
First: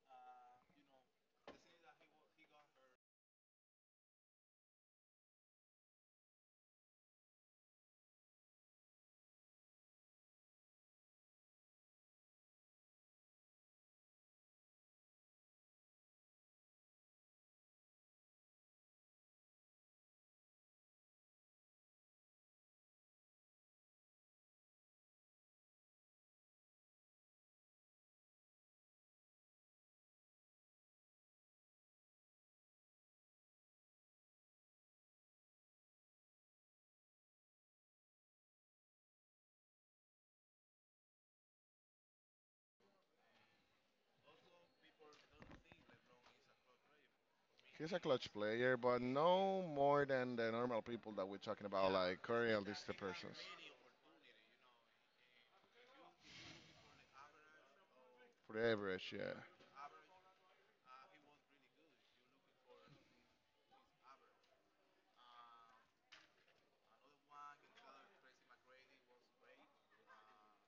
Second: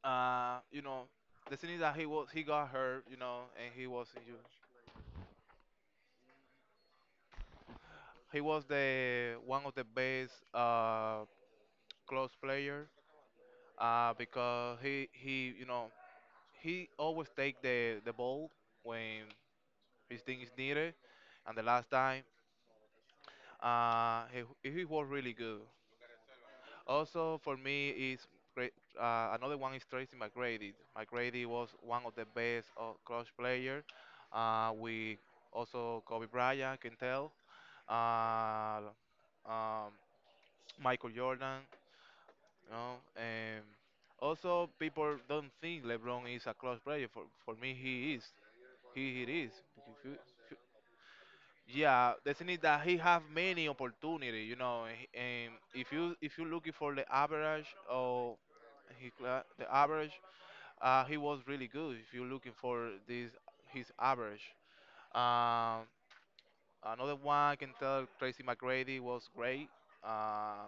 Speaker 1: you know, the thing is that he got hurt, you know, and he was in you, he was the one of the best, close player, because he you know, he always take the ball when his thing is needed, and the last time, he was really good. Also, for me, is Cra- another one is Tracy McGrady. McGrady was one of the best, cross player. We also Kobe Bryant, can tell. Uh, um, Michael Jordan, you know, and also people don't think LeBron is a cross player. For me,
Speaker 2: He's a
Speaker 1: he is.
Speaker 2: clutch player, but
Speaker 1: He it is.
Speaker 2: no
Speaker 1: Because
Speaker 2: more
Speaker 1: you-
Speaker 2: than the
Speaker 1: if you-
Speaker 2: normal people that we're talking about,
Speaker 1: Yeah,
Speaker 2: like
Speaker 1: the thing
Speaker 2: Curry
Speaker 1: is
Speaker 2: and these
Speaker 1: that
Speaker 2: the
Speaker 1: he have
Speaker 2: persons.
Speaker 1: many opportunity, you know, and if you're looking for the average, or
Speaker 2: For the average, yeah.
Speaker 1: the average, he was really good if you're looking for this, his average. um, Another one I can tell, Tracy McGrady was great. uh,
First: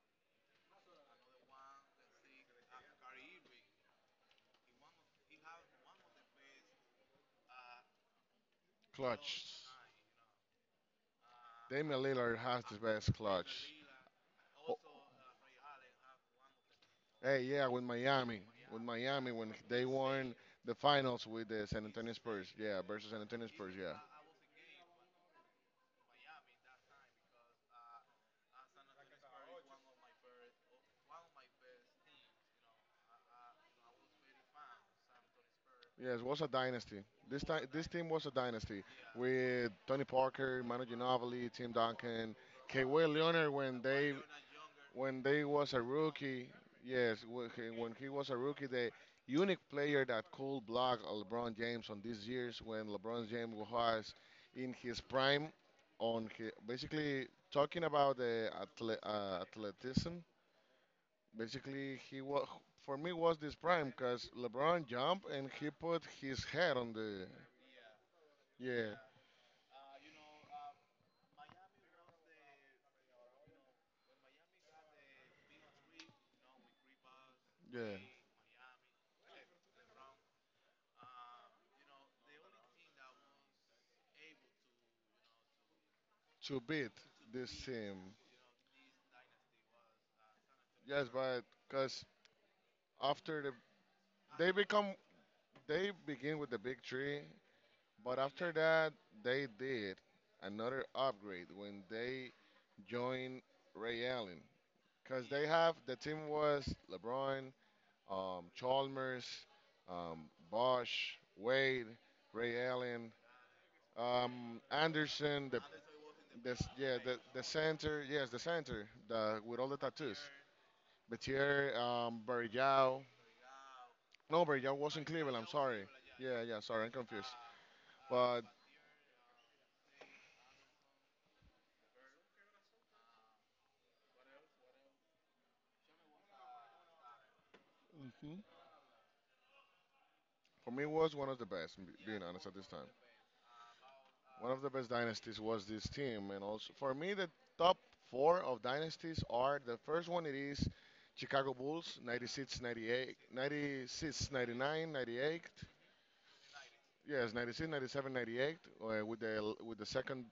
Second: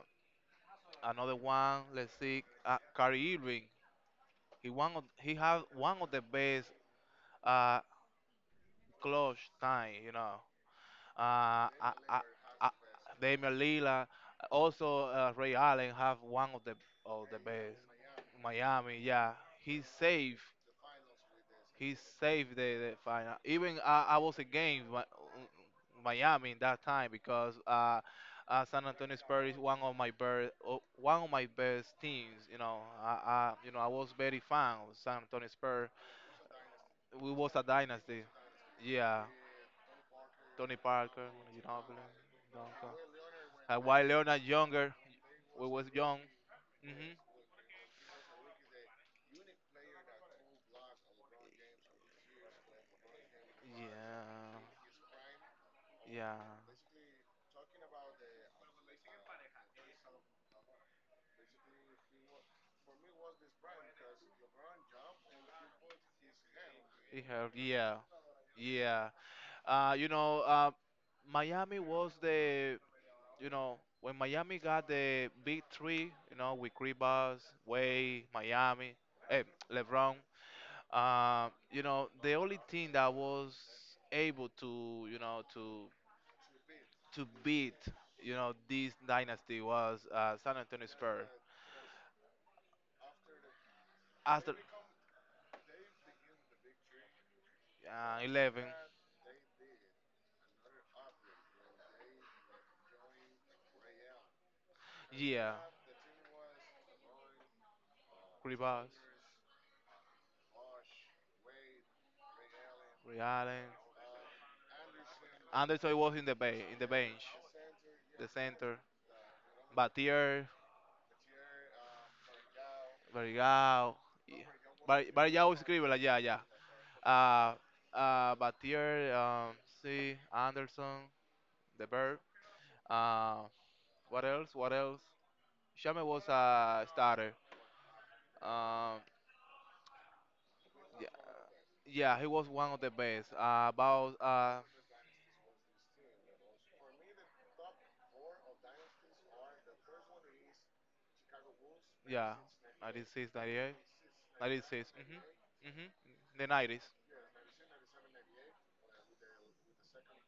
Speaker 1: Another one, let's see, Kyrie Irving, he had one of the best, uh, clutch
Speaker 2: Clutch.
Speaker 1: time, you know. uh, I,
Speaker 2: Damian
Speaker 1: I,
Speaker 2: Lillard has
Speaker 1: I,
Speaker 2: the best
Speaker 1: Damian
Speaker 2: clutch.
Speaker 1: Lillard.
Speaker 2: Oh,
Speaker 1: Also Ray Allen have one of the, of the
Speaker 2: hey, yeah,
Speaker 1: best.
Speaker 2: with Miami. With
Speaker 1: Miami,
Speaker 2: Miami,
Speaker 1: yeah.
Speaker 2: when
Speaker 1: He's
Speaker 2: they won
Speaker 1: safe,
Speaker 2: the finals with the San
Speaker 1: he
Speaker 2: Antonio Spurs.
Speaker 1: saved the,
Speaker 2: Yeah,
Speaker 1: the
Speaker 2: versus San
Speaker 1: final.
Speaker 2: Antonio Spurs,
Speaker 1: Even
Speaker 2: yeah.
Speaker 1: I was against Miami in that time, because San Antonio Spurs is one of my best, one of my best teams. You know, I you know, I was very fan of San Antonio Spurs.
Speaker 2: Yes, was a dynasty.
Speaker 1: We
Speaker 2: This
Speaker 1: was a
Speaker 2: time, this team
Speaker 1: dynasty.
Speaker 2: was a dynasty
Speaker 1: Yeah,
Speaker 2: with Tony Parker,
Speaker 1: Tony
Speaker 2: Manu
Speaker 1: Parker,
Speaker 2: Ginobili,
Speaker 1: you
Speaker 2: Tim
Speaker 1: know,
Speaker 2: Duncan, Kawhi Leonard
Speaker 1: while Leonard younger,
Speaker 2: when they
Speaker 1: we
Speaker 2: was a
Speaker 1: was young.
Speaker 2: rookie.
Speaker 1: Hmm.
Speaker 2: Yes, when he was a rookie, the unique player that could block LeBron James on these years when LeBron James was
Speaker 1: Yeah,
Speaker 2: in his prime. On
Speaker 1: yeah,
Speaker 2: his, basically talking about the athleticism. Basically, he was for me was this prime because LeBron jumped and he put his head on
Speaker 1: he
Speaker 2: the,
Speaker 1: helped. Yeah,
Speaker 2: yeah,
Speaker 1: yeah. Uh, you know, uh, Miami was the, you know, when Miami got the big three, you know, with Kribas,
Speaker 2: yeah,
Speaker 1: Wade, Miami, eh, LeBron. You know, the only team that was able to, you know, to
Speaker 2: to beat
Speaker 1: to
Speaker 2: this
Speaker 1: beat,
Speaker 2: team.
Speaker 1: you know, this dynasty was San Antonio
Speaker 2: Yes,
Speaker 1: Spurs.
Speaker 2: but because after they
Speaker 1: After
Speaker 2: become they begin with the big three, but after
Speaker 1: 11,
Speaker 2: that they did another upgrade when they joined Ray Allen because they
Speaker 1: yeah,
Speaker 2: have the team was LeBron,
Speaker 1: Kribas,
Speaker 2: Chalmers, Bosch, Wade, Ray Allen,
Speaker 1: Ray Allen,
Speaker 2: Anderson, the,
Speaker 1: Anderson was in the
Speaker 2: the
Speaker 1: bay, in the
Speaker 2: yeah, the,
Speaker 1: bench,
Speaker 2: the center, yes,
Speaker 1: the
Speaker 2: the
Speaker 1: center,
Speaker 2: center, the with all the tattoos.
Speaker 1: Batier.
Speaker 2: Batier, Barillao.
Speaker 1: Barrigao,
Speaker 2: No,
Speaker 1: y-
Speaker 2: Barillao was in Cleveland. I'm
Speaker 1: Barrigao
Speaker 2: sorry.
Speaker 1: escribe la ya,
Speaker 2: Yeah,
Speaker 1: ya.
Speaker 2: yeah, sorry, I'm confused.
Speaker 1: Uh,
Speaker 2: But,
Speaker 1: Batier, C. Anderson, the bird. Uh, what else? What else? Shame was a starter.
Speaker 2: hmm
Speaker 1: Um,
Speaker 2: for me, it
Speaker 1: yeah,
Speaker 2: was one of the best. Being
Speaker 1: yeah, he
Speaker 2: honest,
Speaker 1: was
Speaker 2: at this
Speaker 1: one of
Speaker 2: time,
Speaker 1: the best. About
Speaker 2: one of the best dynasties was this team, and also for me, the top four of dynasties are the first one. It is Chicago Bulls,
Speaker 1: yeah,
Speaker 2: 96, 98,
Speaker 1: 96, 98,
Speaker 2: 96, 99,
Speaker 1: 96.
Speaker 2: 98.
Speaker 1: Mm-hmm, mm-hmm. The 90s.
Speaker 2: Yes, 96, 97, 98, with the second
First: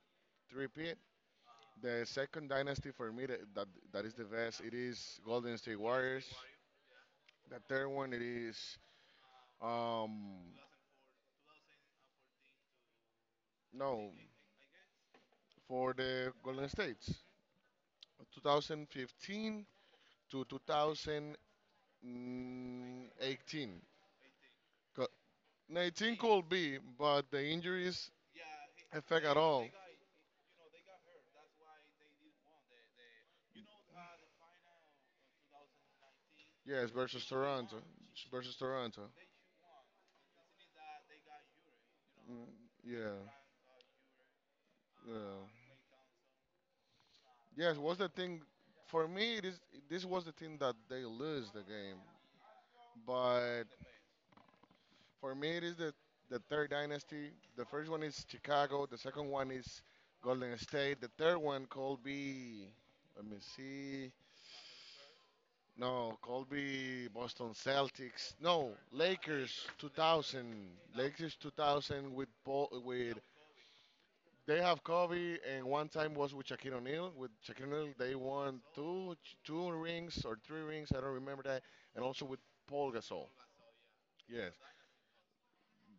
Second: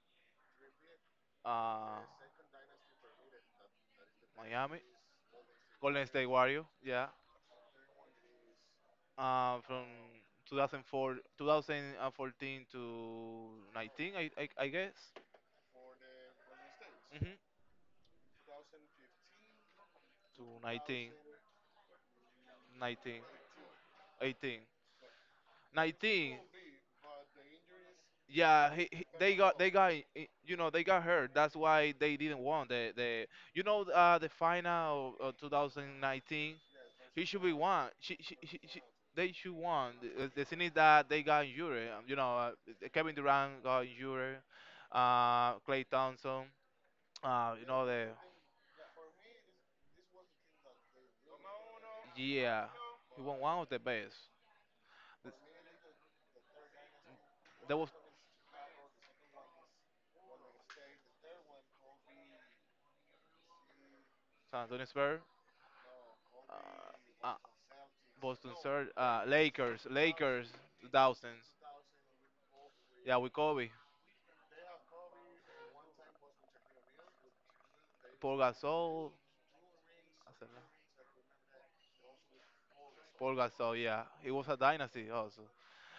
Speaker 2: repeat.
Speaker 1: Uh,
Speaker 2: The second dynasty for me that is the best. It
Speaker 1: Miami,
Speaker 2: is Golden State
Speaker 1: Golden
Speaker 2: Warriors.
Speaker 1: State Warrior. Yeah,
Speaker 2: The third one it is
Speaker 1: from
Speaker 2: um
Speaker 1: 2004, 2014 to
Speaker 2: no,
Speaker 1: 19, I guess.
Speaker 2: for the Golden States.
Speaker 1: Hmm.
Speaker 2: 2015 to
Speaker 1: To 19, 19,
Speaker 2: 2018.
Speaker 1: 18.
Speaker 2: Co- 19
Speaker 1: 19.
Speaker 2: could be, but the injuries
Speaker 1: Yeah,
Speaker 2: affect at all.
Speaker 1: they got you know, they got hurt. That's why they didn't won the you know, the final of 2019.
Speaker 2: Yes,
Speaker 1: He
Speaker 2: versus
Speaker 1: should be
Speaker 2: Toronto.
Speaker 1: won.
Speaker 2: Versus Toronto.
Speaker 1: They should won. The thing is that they got injured. Um, you know,
Speaker 2: Mm,
Speaker 1: Kevin
Speaker 2: yeah,
Speaker 1: Durant got injured.
Speaker 2: yeah.
Speaker 1: Clay Thompson. You
Speaker 2: Yes,
Speaker 1: know
Speaker 2: was
Speaker 1: the
Speaker 2: the thing for me. It is this was the thing that they lose the game.
Speaker 1: Yeah, he won one
Speaker 2: But
Speaker 1: of the best.
Speaker 2: for me, it is the third dynasty. The
Speaker 1: That was
Speaker 2: first one is Chicago. The second one is Golden State. The third one could be. Let me see.
Speaker 1: San Antonio Spurs.
Speaker 2: No, could be
Speaker 1: Uh,
Speaker 2: Boston Celtics.
Speaker 1: Boston
Speaker 2: No,
Speaker 1: Celtics,
Speaker 2: Lakers
Speaker 1: Lakers, Lakers,
Speaker 2: 2000. Lakers
Speaker 1: 2000s.
Speaker 2: 2000 with Paul
Speaker 1: Yeah,
Speaker 2: with.
Speaker 1: with Kobe,
Speaker 2: They have Kobe, and one time was with Shaquille O'Neal. With Shaquille O'Neal, they
Speaker 1: Paul
Speaker 2: won
Speaker 1: Gasol.
Speaker 2: two rings or three rings. I don't remember that. And also with Paul Gasol.
Speaker 1: Paul Gasol, yeah, it was
Speaker 2: Yes,
Speaker 1: a dynasty also.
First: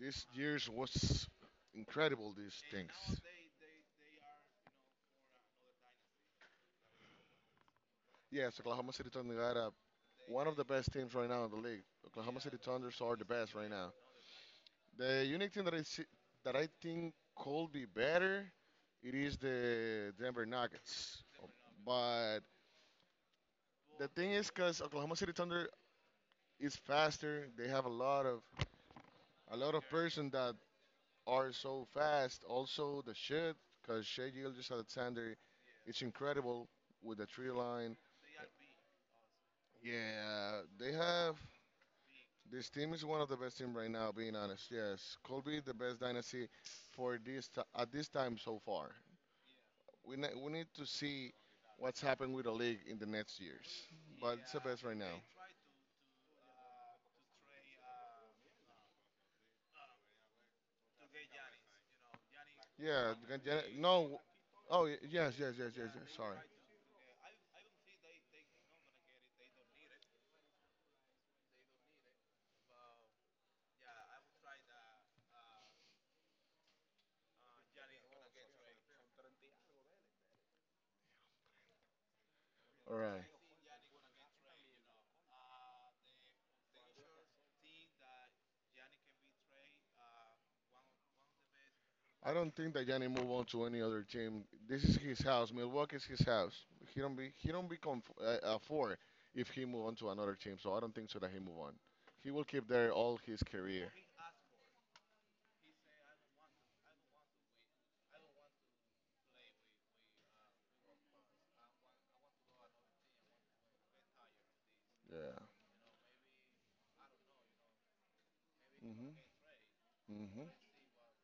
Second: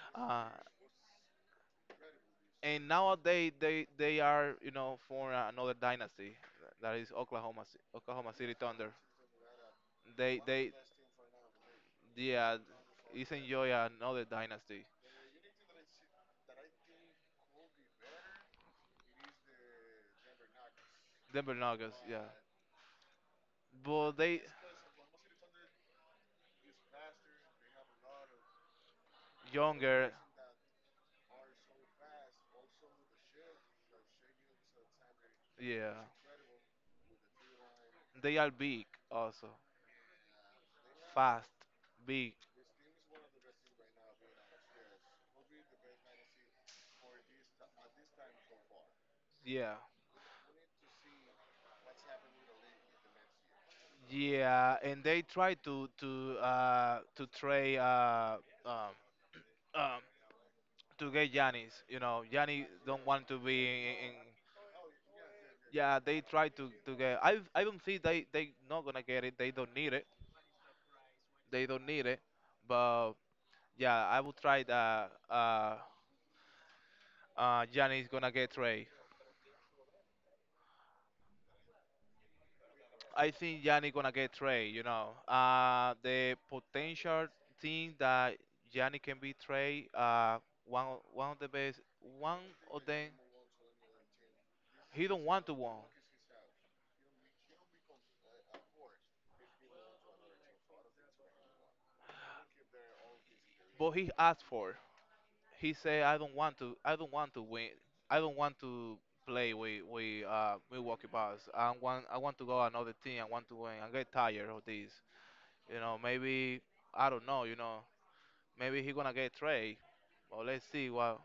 Speaker 2: this
Speaker 1: Uh,
Speaker 2: year's was incredible. These
Speaker 1: and
Speaker 2: things.
Speaker 1: nowadays they are, you know, for another dynasty, that is Oklahoma City
Speaker 2: Yes,
Speaker 1: Thunder.
Speaker 2: Oklahoma City Thunder got a, one of the
Speaker 1: They
Speaker 2: best teams right now in the league. Oklahoma
Speaker 1: Yeah,
Speaker 2: City Thunders are the
Speaker 1: it's
Speaker 2: best
Speaker 1: enjoy
Speaker 2: right now.
Speaker 1: another dynasty.
Speaker 2: The unique thing that I see, that I think could be better, it is the Denver Nuggets.
Speaker 1: Denver Nuggets, yeah,
Speaker 2: But the
Speaker 1: but
Speaker 2: thing
Speaker 1: they
Speaker 2: is, because Oklahoma City Thunder, it's faster. They have a lot of
Speaker 1: younger,
Speaker 2: person that are so fast. Also the shit, because Shea Gilgis Alexander,
Speaker 1: yeah,
Speaker 2: it's incredible with the tree line.
Speaker 1: they are big also,
Speaker 2: Yeah, they have,
Speaker 1: fast, big,
Speaker 2: this team is one of the best team right now. Being honest, yes, could be the best dynasty for this at this time so far.
Speaker 1: yeah.
Speaker 2: We need to see what's happened with the league in the next years, but it's the
Speaker 1: Yeah,
Speaker 2: best right
Speaker 1: and
Speaker 2: now.
Speaker 1: they try to to trade um, um, to get Yanis. You know, Yanis don't
Speaker 2: Yeah,
Speaker 1: want to
Speaker 2: yeah,
Speaker 1: be in. In
Speaker 2: no. Oh, yes, yes, yes, yes,
Speaker 1: yeah,
Speaker 2: yes.
Speaker 1: they
Speaker 2: Sorry.
Speaker 1: try to get. I don't think they not gonna get it. They don't need it. They don't need it. But yeah, I would try that. Giannis gonna get trade.
Speaker 2: All right.
Speaker 1: I think Yanni gonna get trade. You know, the potential thing that Yanni can be trade. One of the best.
Speaker 2: I
Speaker 1: One
Speaker 2: don't think
Speaker 1: of
Speaker 2: that Gianni
Speaker 1: them.
Speaker 2: move on to any other team. This is
Speaker 1: He
Speaker 2: his
Speaker 1: don't want
Speaker 2: house.
Speaker 1: to win,
Speaker 2: Milwaukee's his house. He don't be, for, if he move on to another team. So I don't think so that he move on. He will keep there all his
Speaker 1: but
Speaker 2: career.
Speaker 1: he asked for. He said, "I don't want to. I don't want to win. I don't want to play with Milwaukee Bucks. I want to go another team. I want to win. I get tired of this.
Speaker 2: Yeah.
Speaker 1: You know, maybe I don't know. You know, maybe he gonna
Speaker 2: Mhm.
Speaker 1: get trade. But
Speaker 2: Mhm.
Speaker 1: let's see what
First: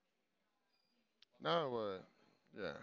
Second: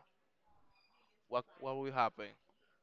Speaker 1: what
Speaker 2: No.
Speaker 1: will happen."
Speaker 2: Yeah.